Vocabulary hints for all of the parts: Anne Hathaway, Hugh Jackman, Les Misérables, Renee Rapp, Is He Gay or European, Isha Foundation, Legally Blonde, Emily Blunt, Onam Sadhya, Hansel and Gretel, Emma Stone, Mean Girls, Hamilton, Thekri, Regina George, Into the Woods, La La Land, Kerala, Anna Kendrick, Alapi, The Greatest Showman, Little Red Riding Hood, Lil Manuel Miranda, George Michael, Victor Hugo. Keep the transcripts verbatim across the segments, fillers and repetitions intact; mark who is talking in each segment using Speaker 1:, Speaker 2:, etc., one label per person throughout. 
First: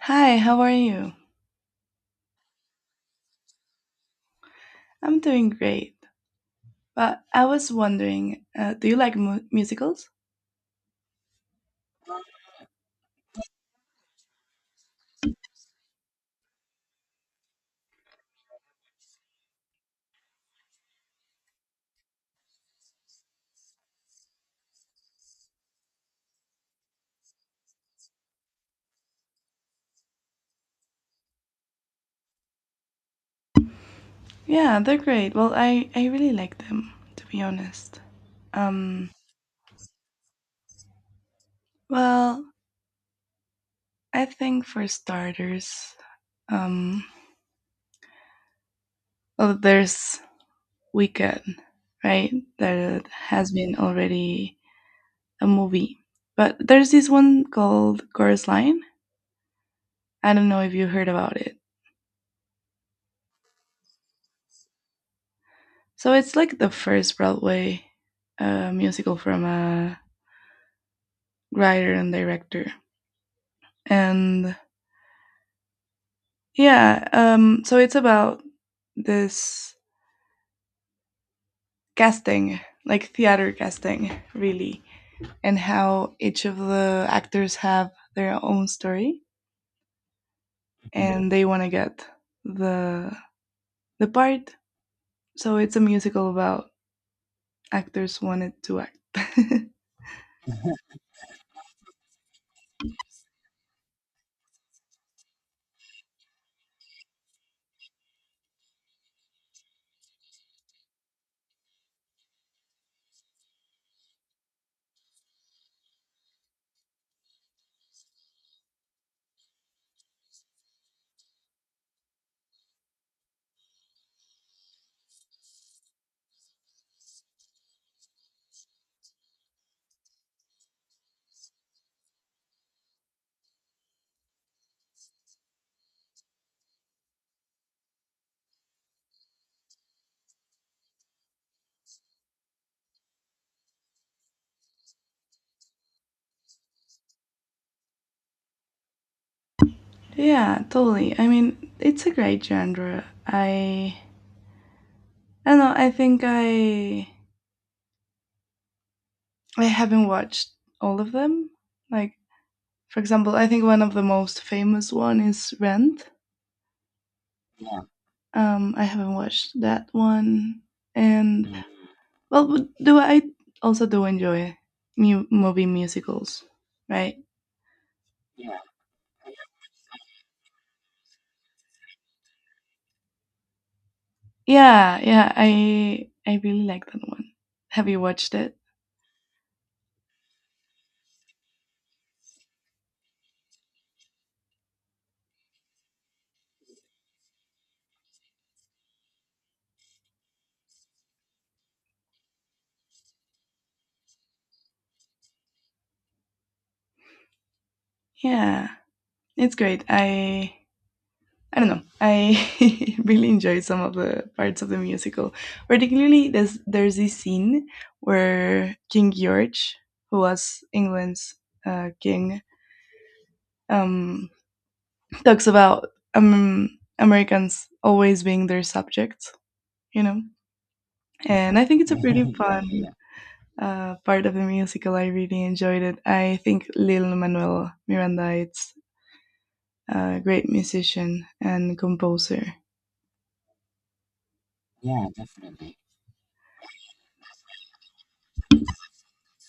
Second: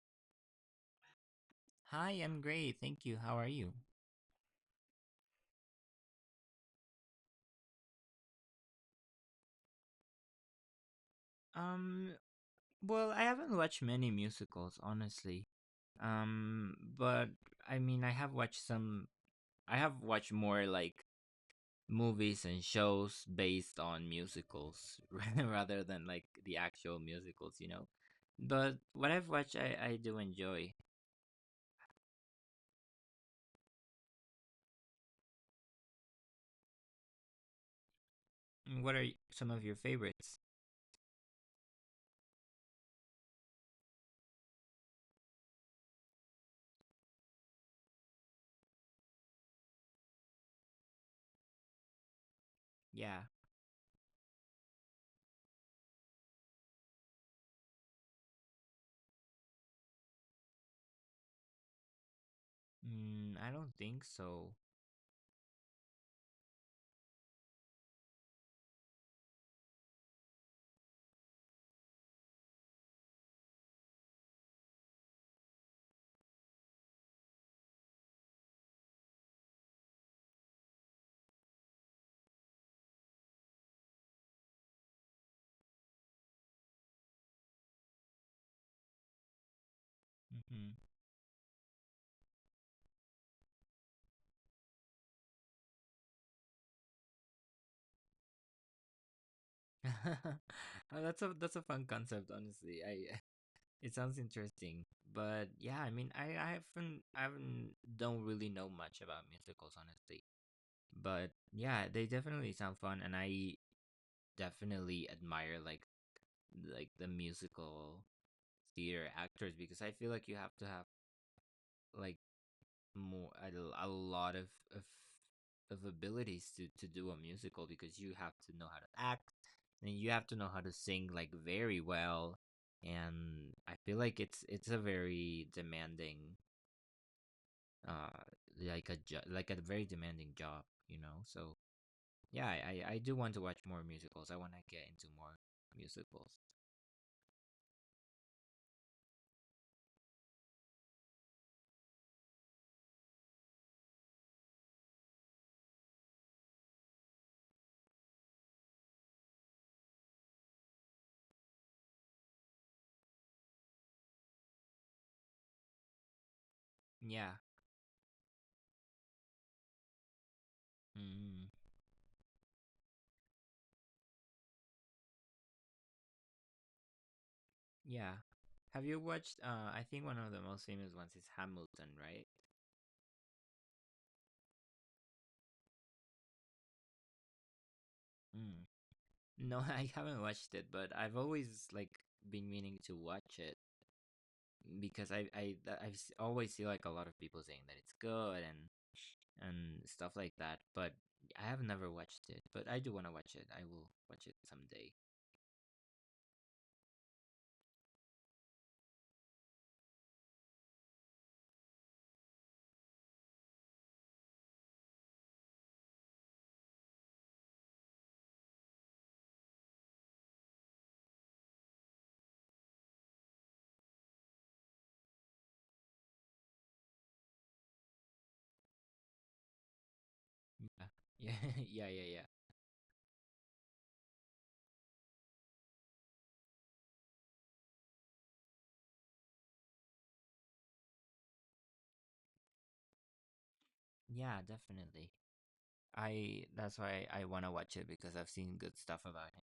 Speaker 1: Hi, how are you?
Speaker 2: Hi, I'm great. Thank you. How are you?
Speaker 1: I'm doing great. But I was wondering, uh, do you like mu- musicals?
Speaker 2: Um, well, I haven't watched many musicals, honestly. Um, but I mean, I have watched some, I have watched more like movies and shows based on musicals rather than like the actual musicals, you know? But what I've watched, I, I do enjoy.
Speaker 1: Yeah, they're great. Well, I, I really like them, to be honest.
Speaker 2: Mm, what are
Speaker 1: Um,
Speaker 2: y- some of your favorites?
Speaker 1: well, I think for starters, um, well, there's Weekend, right? That
Speaker 2: Yeah.
Speaker 1: has been already a movie. But there's this one called Chorus Line. I don't know if you heard about it.
Speaker 2: Mm, I don't think so.
Speaker 1: So it's like the first Broadway uh, musical from a writer and director. And yeah, um, so it's about this casting, like theater casting, really, and how each of the actors have their own story
Speaker 2: Hmm.
Speaker 1: and they want to get the the part. So it's a musical about actors wanted to act.
Speaker 2: that's a that's a fun concept, honestly. I It sounds interesting, but yeah, I mean, I, I haven't, I haven't, don't really know much about musicals, honestly. But yeah, they definitely sound fun, and I definitely admire like like the musical theater actors because I feel like you have to have like more a, a lot of, of of abilities to to do a musical because you have to know how to act and you have to know how to sing like very well, and I feel like it's it's a very demanding uh like a jo- like a very demanding job, you know? So yeah, I, I i do want to watch more musicals. I want to get into more musicals.
Speaker 1: Yeah, totally. I mean, it's a great genre. I I don't know. I think I I haven't watched all of them. Like for example, I think one of the most famous one is Rent.
Speaker 2: Yeah.
Speaker 1: Um, I haven't watched that one,
Speaker 2: Mm,
Speaker 1: and well, but do I also do enjoy mu- movie musicals, right?
Speaker 2: yeah,
Speaker 1: Yeah.
Speaker 2: have you watched uh I think one of the most famous ones is Hamilton, right?
Speaker 1: Yeah, yeah, I I really like that one. Have you watched
Speaker 2: Mm.
Speaker 1: it?
Speaker 2: No, I haven't watched it, but I've always like been meaning to watch it because i i i always see like a lot of people saying that it's good and and stuff like that, but I have never watched it, but I do want to watch it. I will watch it someday.
Speaker 1: Yeah, it's great. I I don't know. I really enjoyed some of the parts of the musical. Particularly, there's there's this scene where King George, who was England's uh, king, um, talks about um, Americans always being their subjects. You know,
Speaker 2: Yeah,
Speaker 1: and I think
Speaker 2: yeah, yeah,
Speaker 1: it's a
Speaker 2: yeah. Yeah.
Speaker 1: pretty fun uh, part of the musical. I really enjoyed it. I think Lil Manuel Miranda is a great musician and composer.
Speaker 2: Yeah, definitely. I that's why I want to watch it because I've seen good stuff about it.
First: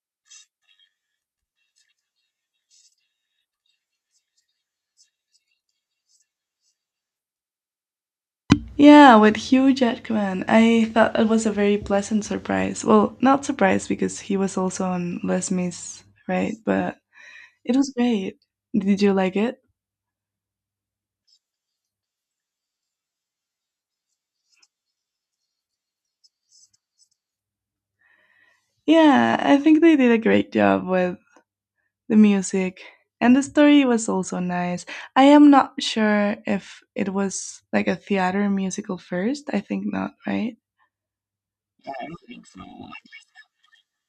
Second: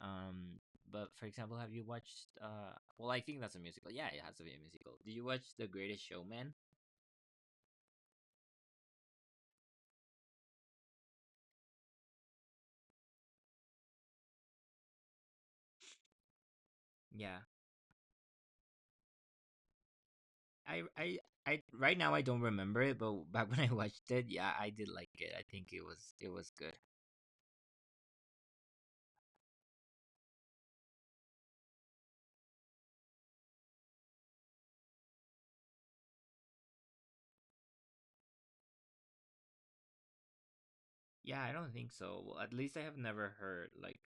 Speaker 2: Um, but for example, have you watched uh well, I think that's a musical. Yeah, it has to be a musical. Did you watch The Greatest Showman?
Speaker 1: Yeah, with Hugh Jackman. I thought it was a very pleasant surprise. Well, not surprise because he was also on Les Mis, right? But
Speaker 2: Yeah.
Speaker 1: it was great. Did you like it?
Speaker 2: I I I right now I don't remember it, but back when I watched it, yeah, I did like it. I think it was it was good.
Speaker 1: Yeah, I think they did a great job with the music. And the story was also nice. I am not sure if it was like a theater musical first. I think not, right?
Speaker 2: Yeah, I don't think so. Well, at least I have never heard like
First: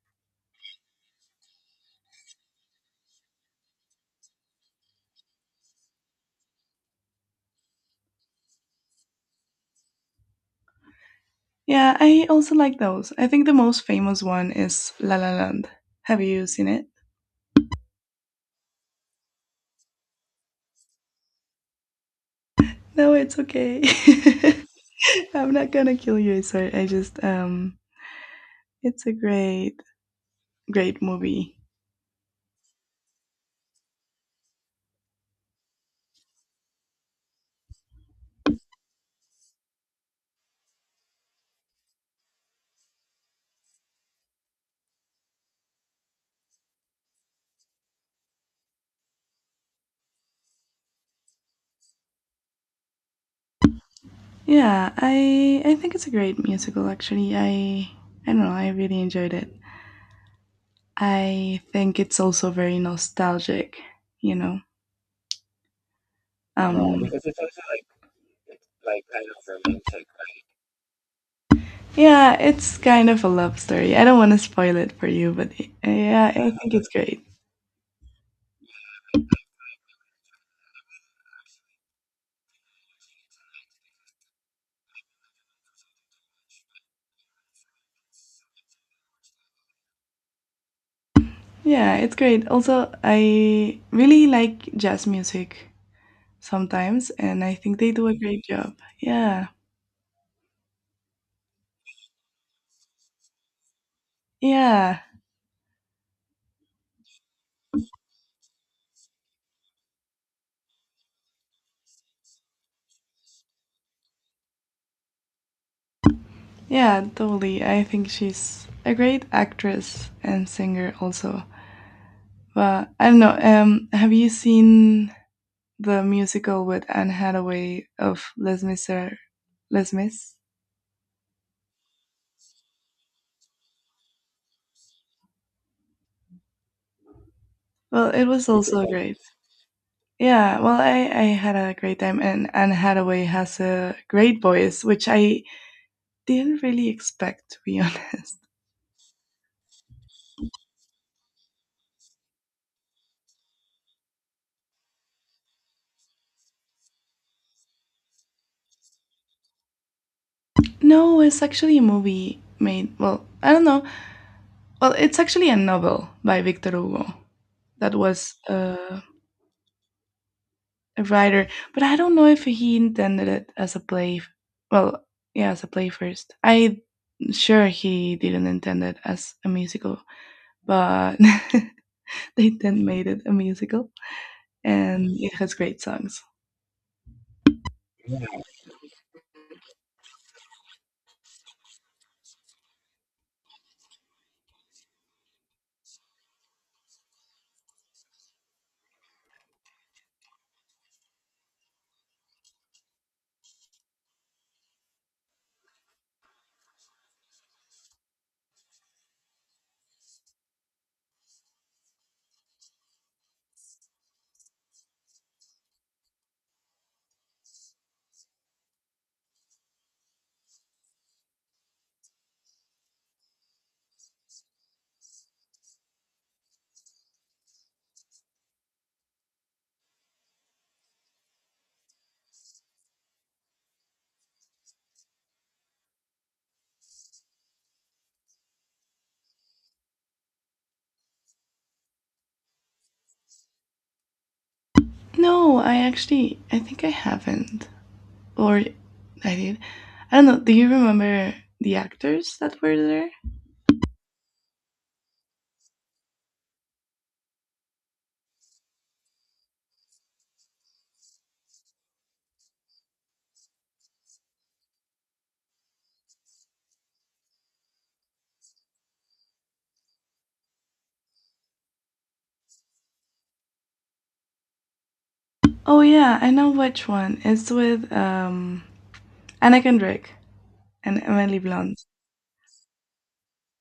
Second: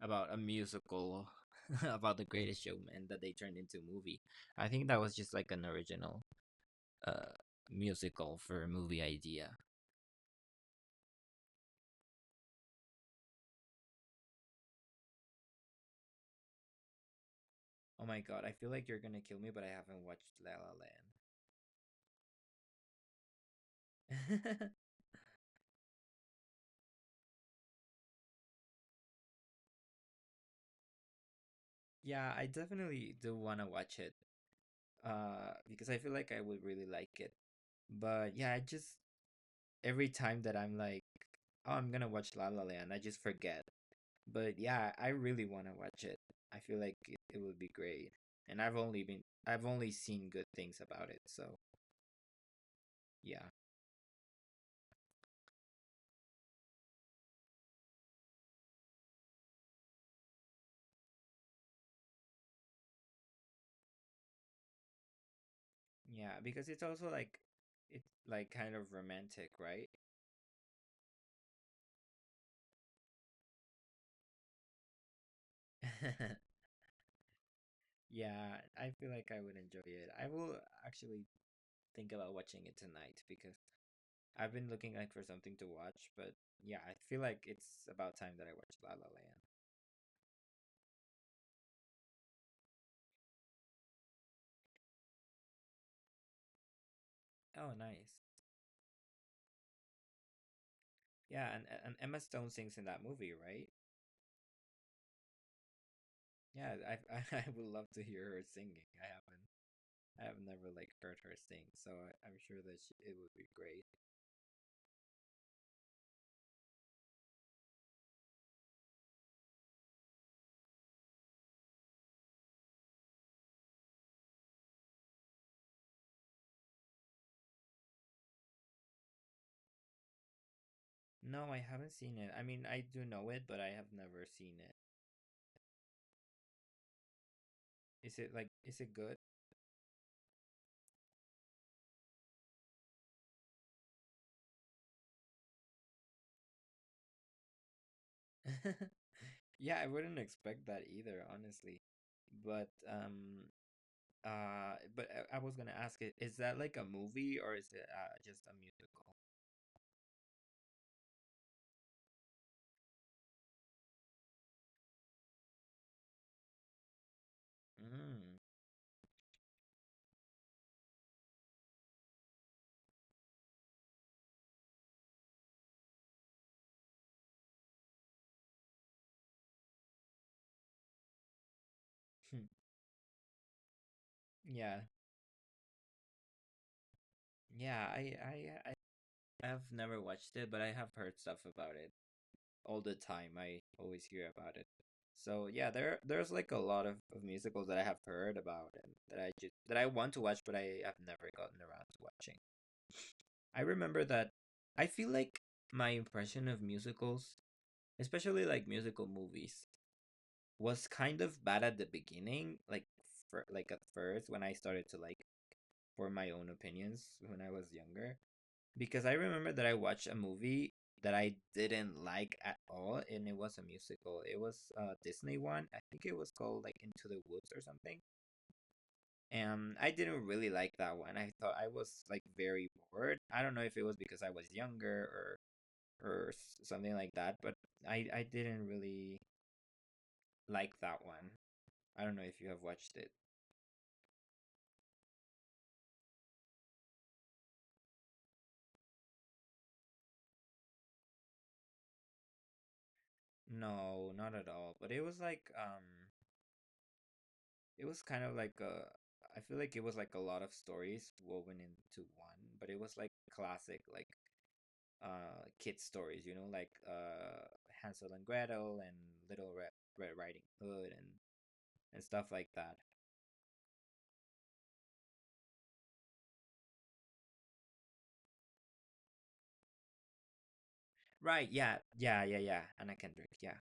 Speaker 2: about a musical about The Greatest Showman that they turned into a movie. I think that was just like an original uh musical for a movie idea.
Speaker 1: Yeah, I also like those. I think the most famous one is La La Land. Have you seen it?
Speaker 2: Oh my god, I feel like you're gonna kill me, but I haven't watched La La Land.
Speaker 1: No, it's okay. I'm not gonna kill you. Sorry, I just um, it's a great, great movie.
Speaker 2: Yeah, I definitely do wanna watch it. Uh, because I feel like I would really like it. But yeah, I just every time that I'm like, oh, I'm gonna watch La La Land, I just forget. But yeah, I really want to watch it. I feel like it, it would be great. And I've only been I've only seen good things about it. So, yeah.
Speaker 1: Yeah, I I think it's a great musical. Actually, I I don't know. I really enjoyed it. I think it's also very nostalgic. You know.
Speaker 2: Yeah, because it's
Speaker 1: Um,
Speaker 2: also
Speaker 1: because it's
Speaker 2: like
Speaker 1: also like
Speaker 2: it's like kind of romantic, right?
Speaker 1: yeah, it's kind of a love story. I don't want to spoil it for you, but uh, yeah, I think it's great.
Speaker 2: Yeah, I feel like I would enjoy it. I will actually think about watching it tonight because I've been looking like for something to watch, but yeah, I feel like it's about time that I watched La La
Speaker 1: Yeah, it's great. Also, I really like jazz music. Sometimes, and I
Speaker 2: Land. Oh,
Speaker 1: think they do
Speaker 2: nice.
Speaker 1: a great job. Yeah,
Speaker 2: Yeah, and and Emma Stone sings in that movie, right?
Speaker 1: yeah,
Speaker 2: Yeah, I I, I would love to hear her singing. I haven't I have never like heard her sing, so I, I'm sure that she, it would be great.
Speaker 1: yeah, totally. I think she's a great actress and singer also. But I don't know. Um, have you seen the musical with Anne Hathaway of Les Misér, Les Mis?
Speaker 2: No, I haven't seen it. I mean, I do know it, but I have never seen it.
Speaker 1: Well,
Speaker 2: Is
Speaker 1: it
Speaker 2: it
Speaker 1: was
Speaker 2: like is
Speaker 1: also
Speaker 2: it good?
Speaker 1: great. Yeah, well, I, I had a great time, and Anne Hathaway has a great voice, which I didn't really expect, to be honest.
Speaker 2: Yeah, I wouldn't expect that either, honestly. But um uh but I, I was gonna ask it, is that like a movie, or is it uh, just a musical?
Speaker 1: No, it's actually a movie made, well, I don't know, well, it's actually a novel by Victor Hugo that was
Speaker 2: Mm.
Speaker 1: uh, a writer, but I don't know if he intended it as a play. Well, yeah, as a play first. I sure he didn't intend it as a musical, but they then made it a musical,
Speaker 2: Yeah.
Speaker 1: and it has great songs.
Speaker 2: Yeah, I I I I've never watched it, but I have heard stuff about it all the time. I always hear about it. So yeah, there there's like a lot of, of musicals that I have heard about and that I just that I want to watch, but I have never gotten around to watching. I remember that I feel like my impression of musicals, especially like musical movies, was kind of bad at the beginning, like for, like at first when I started to like form my own opinions when I was younger, because I remember that I watched a movie that I didn't like at all, and it was a musical. It was a Disney one. I think it was called like Into the Woods or something. And I didn't really like that one. I thought I was like very bored. I don't know if it was because I was younger or or s- something like that, but I I didn't really like that one. I don't know if you have watched it.
Speaker 1: No, I actually I think I haven't, or I did. I don't know. Do you remember the actors that were there?
Speaker 2: No, not at all. But it was like um it was kind of like a, I feel like it was like a lot of stories woven into one, but it was like classic, like uh kid stories, you know, like uh Hansel and Gretel and Little Red, Red Riding Hood and and stuff like that.
Speaker 1: Oh yeah, I know which one. It's with um Anna Kendrick and Emily
Speaker 2: Right, yeah,
Speaker 1: Blunt.
Speaker 2: yeah, yeah, yeah. Anna Kendrick, yeah.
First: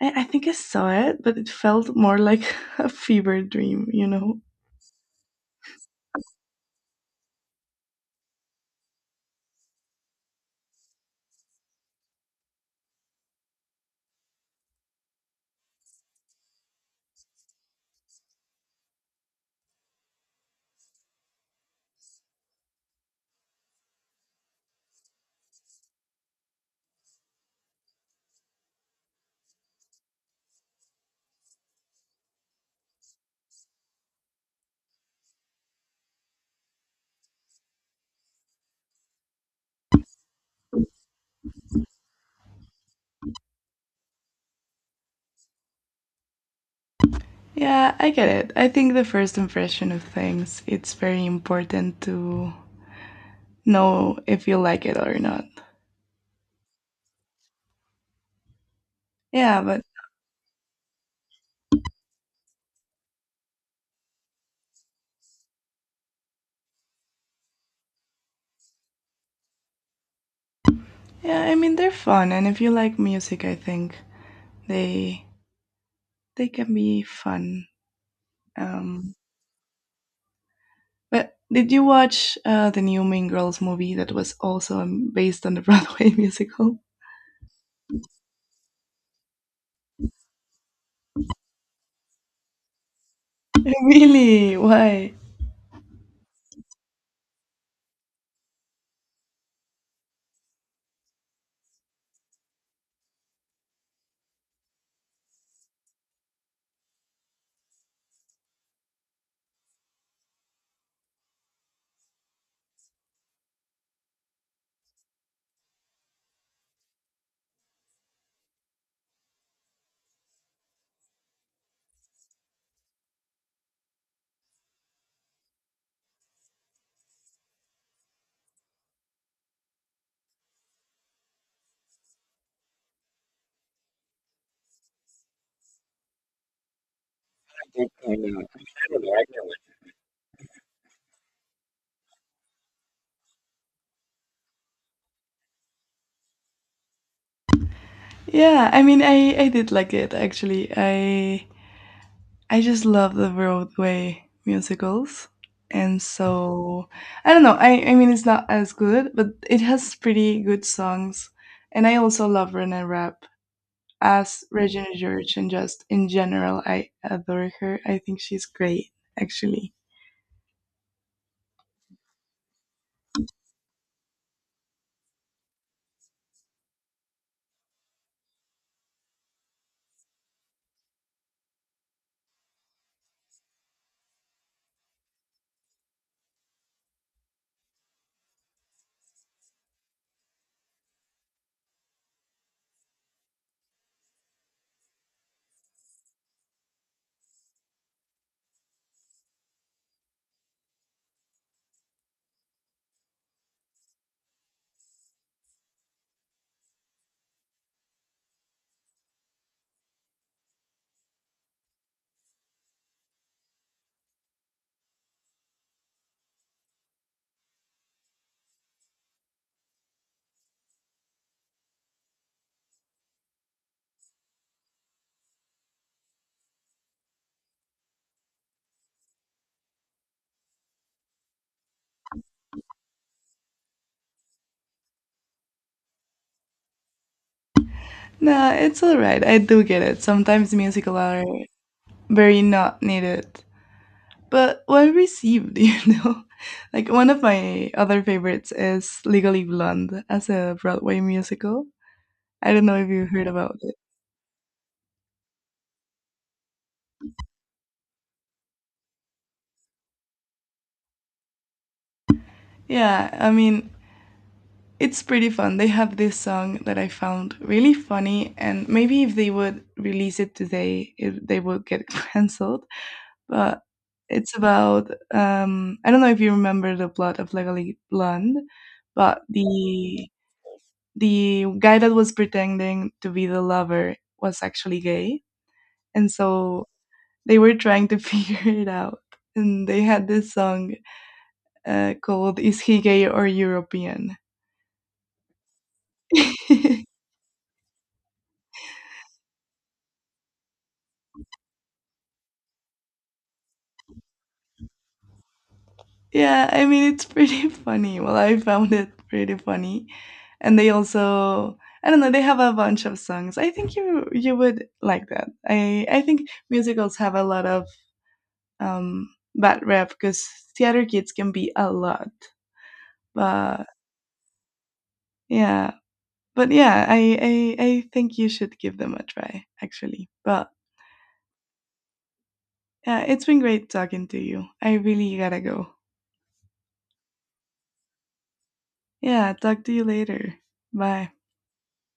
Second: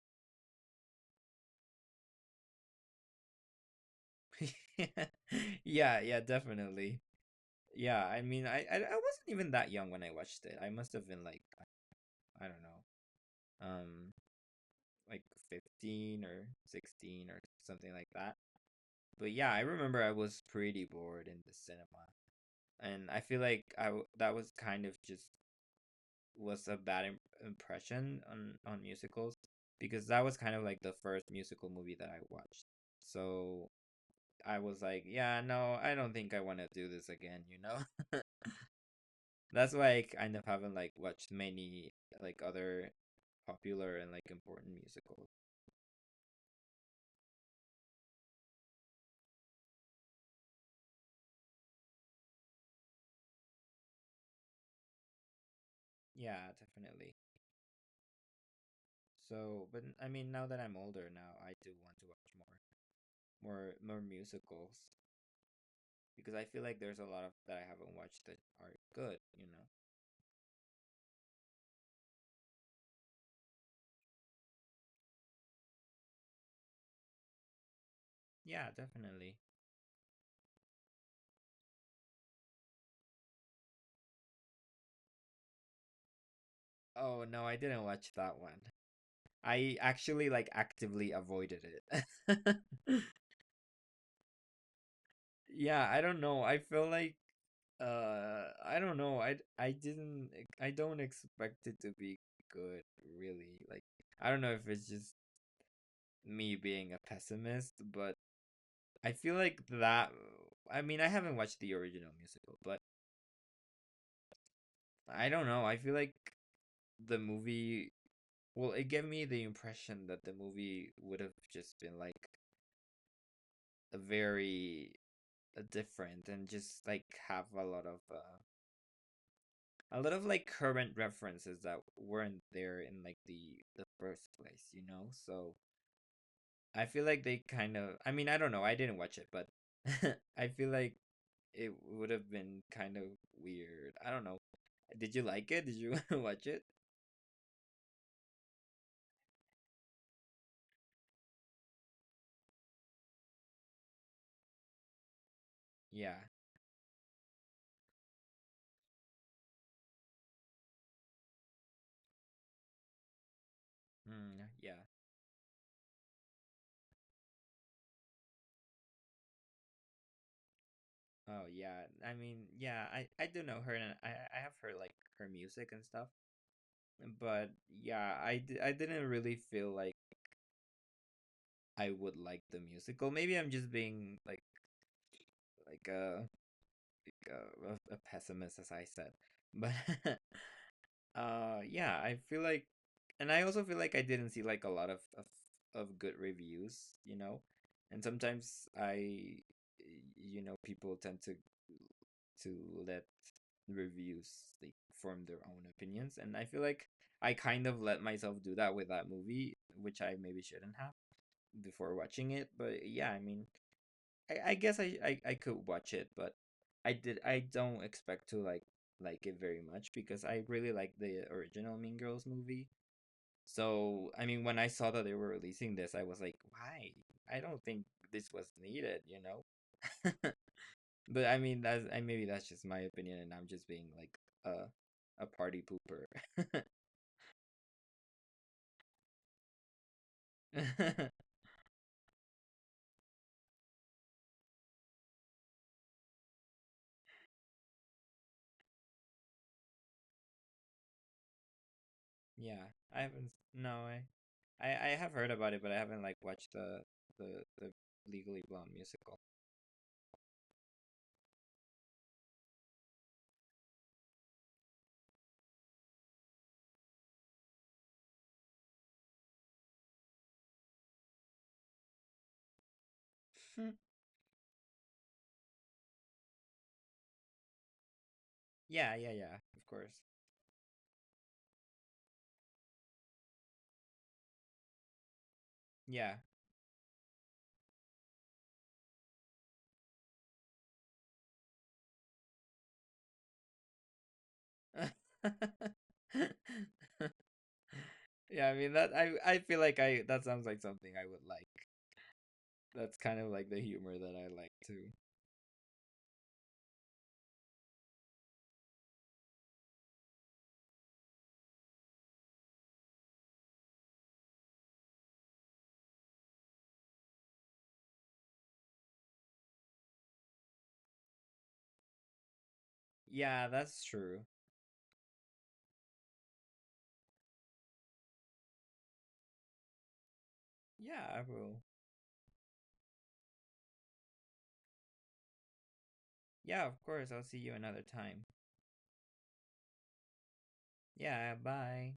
Speaker 1: I, I think I saw it, but it felt more like a fever dream, you know?
Speaker 2: Yeah, yeah, definitely. Yeah, I mean, I, I, I wasn't even that young when I watched it. I must have been like, I don't know, um, like fifteen or sixteen or something like that. But yeah, I remember I was pretty bored in the cinema, and I feel like I w- that was kind of just was a bad Im- impression on on musicals because that was kind of like the first musical movie that I watched. So I was like, yeah, no, I don't think I want to do this again, you know? That's why I kind of haven't like watched many like other popular and like important musicals.
Speaker 1: Yeah, I get it. I think the first impression of things, it's very important to know if you like it or not.
Speaker 2: Yeah, definitely.
Speaker 1: Yeah,
Speaker 2: So,
Speaker 1: but
Speaker 2: but I mean, now that I'm older now, I do want to watch more. more more musicals, because I feel like there's a lot of that I haven't watched that are good, you know.
Speaker 1: yeah, I mean they're fun and if you like music, I think they they can be fun.
Speaker 2: Yeah,
Speaker 1: Um
Speaker 2: definitely.
Speaker 1: but did you watch uh, the new Mean Girls movie that was also um, based on the Broadway musical?
Speaker 2: Oh no, I didn't watch that one. I actually like actively avoided it.
Speaker 1: Really? Why?
Speaker 2: Yeah, I don't know. I feel like uh I don't know. I I didn't e, I don't expect it to be good really. Like I don't know if it's just me being a pessimist, but I feel like that I mean, I haven't watched the original musical, but I don't know. I feel like the movie, well, it gave me the impression that the movie would have just been like a very uh, different and just like have a lot of uh, a lot of like current references that weren't there in like the the first place, you know? So I feel like they kind of, I mean, I don't know. I didn't watch it, but I feel like it would have been kind of weird. I don't know. Did you like it? Did you watch it?
Speaker 1: Yeah, I mean, I I did like it actually. I I just love the Broadway musicals, and
Speaker 2: Yeah.
Speaker 1: so I don't know. I I mean, it's not as good, but it has pretty good songs, and I also love Renee Rapp as
Speaker 2: Mm, yeah.
Speaker 1: Regina George, and just in general, I adore her. I think she's great, actually.
Speaker 2: Oh yeah, I mean, yeah, I I do know her, and I I have her like her music and stuff, but yeah, I d I didn't really feel like I would like the musical. Maybe I'm just being like like a like uh, a, a pessimist, as I said, but uh, yeah, I feel like, and I also feel like I didn't see like a lot of of, of good reviews, you know, and sometimes I, you know, people tend to to let reviews like form their own opinions, and I feel like I kind of let myself do that with that movie, which I maybe shouldn't have before watching it, but yeah, I mean, I, I guess I, I I could watch it, but I did I don't expect to like like it very much because I really like the original Mean Girls movie. So I mean, when I saw that they were releasing this, I was like, why? I don't think this was needed, you know. But I mean, that's I maybe that's just my opinion, and I'm just being like a a party pooper.
Speaker 1: No, it's all right. I do get it. Sometimes musicals are very not needed, but well received. You know, like one of my other favorites is Legally Blonde as a Broadway musical. I don't
Speaker 2: Yeah,
Speaker 1: know if
Speaker 2: I
Speaker 1: you heard
Speaker 2: haven't.
Speaker 1: about it.
Speaker 2: No, I, I I have heard about it, but I haven't like watched the the the Legally Blonde musical.
Speaker 1: Yeah, I mean it's pretty fun. They have this song that I found really funny, and maybe if they would release it today it, they would get cancelled, but
Speaker 2: Hmm.
Speaker 1: it's about um I don't know if you remember the plot of Legally Blonde,
Speaker 2: Yeah, yeah,
Speaker 1: but
Speaker 2: yeah, of course.
Speaker 1: the the guy that was pretending to be the lover was actually gay. And
Speaker 2: Yeah.
Speaker 1: so they were trying to figure it out. And they had this song uh, called Is He Gay or European?
Speaker 2: Yeah, I mean that I I feel like I that sounds like something I would like. That's kind of like the humor that I like too.
Speaker 1: Yeah, I mean, it's pretty funny. Well, I found it pretty funny. And they also, I don't know, they have a bunch of songs. I think you you would like that. I I think musicals have a lot of um, bad rep because theater kids can be a lot.
Speaker 2: Yeah,
Speaker 1: But
Speaker 2: that's true.
Speaker 1: yeah, but yeah, I, I I think you should give them a try, actually. But
Speaker 2: Yeah, I will.
Speaker 1: yeah, it's been great talking to you. I really gotta go.
Speaker 2: Yeah, of course. I'll see you another time.
Speaker 1: Yeah, talk to you later. Bye.
Speaker 2: Yeah, bye.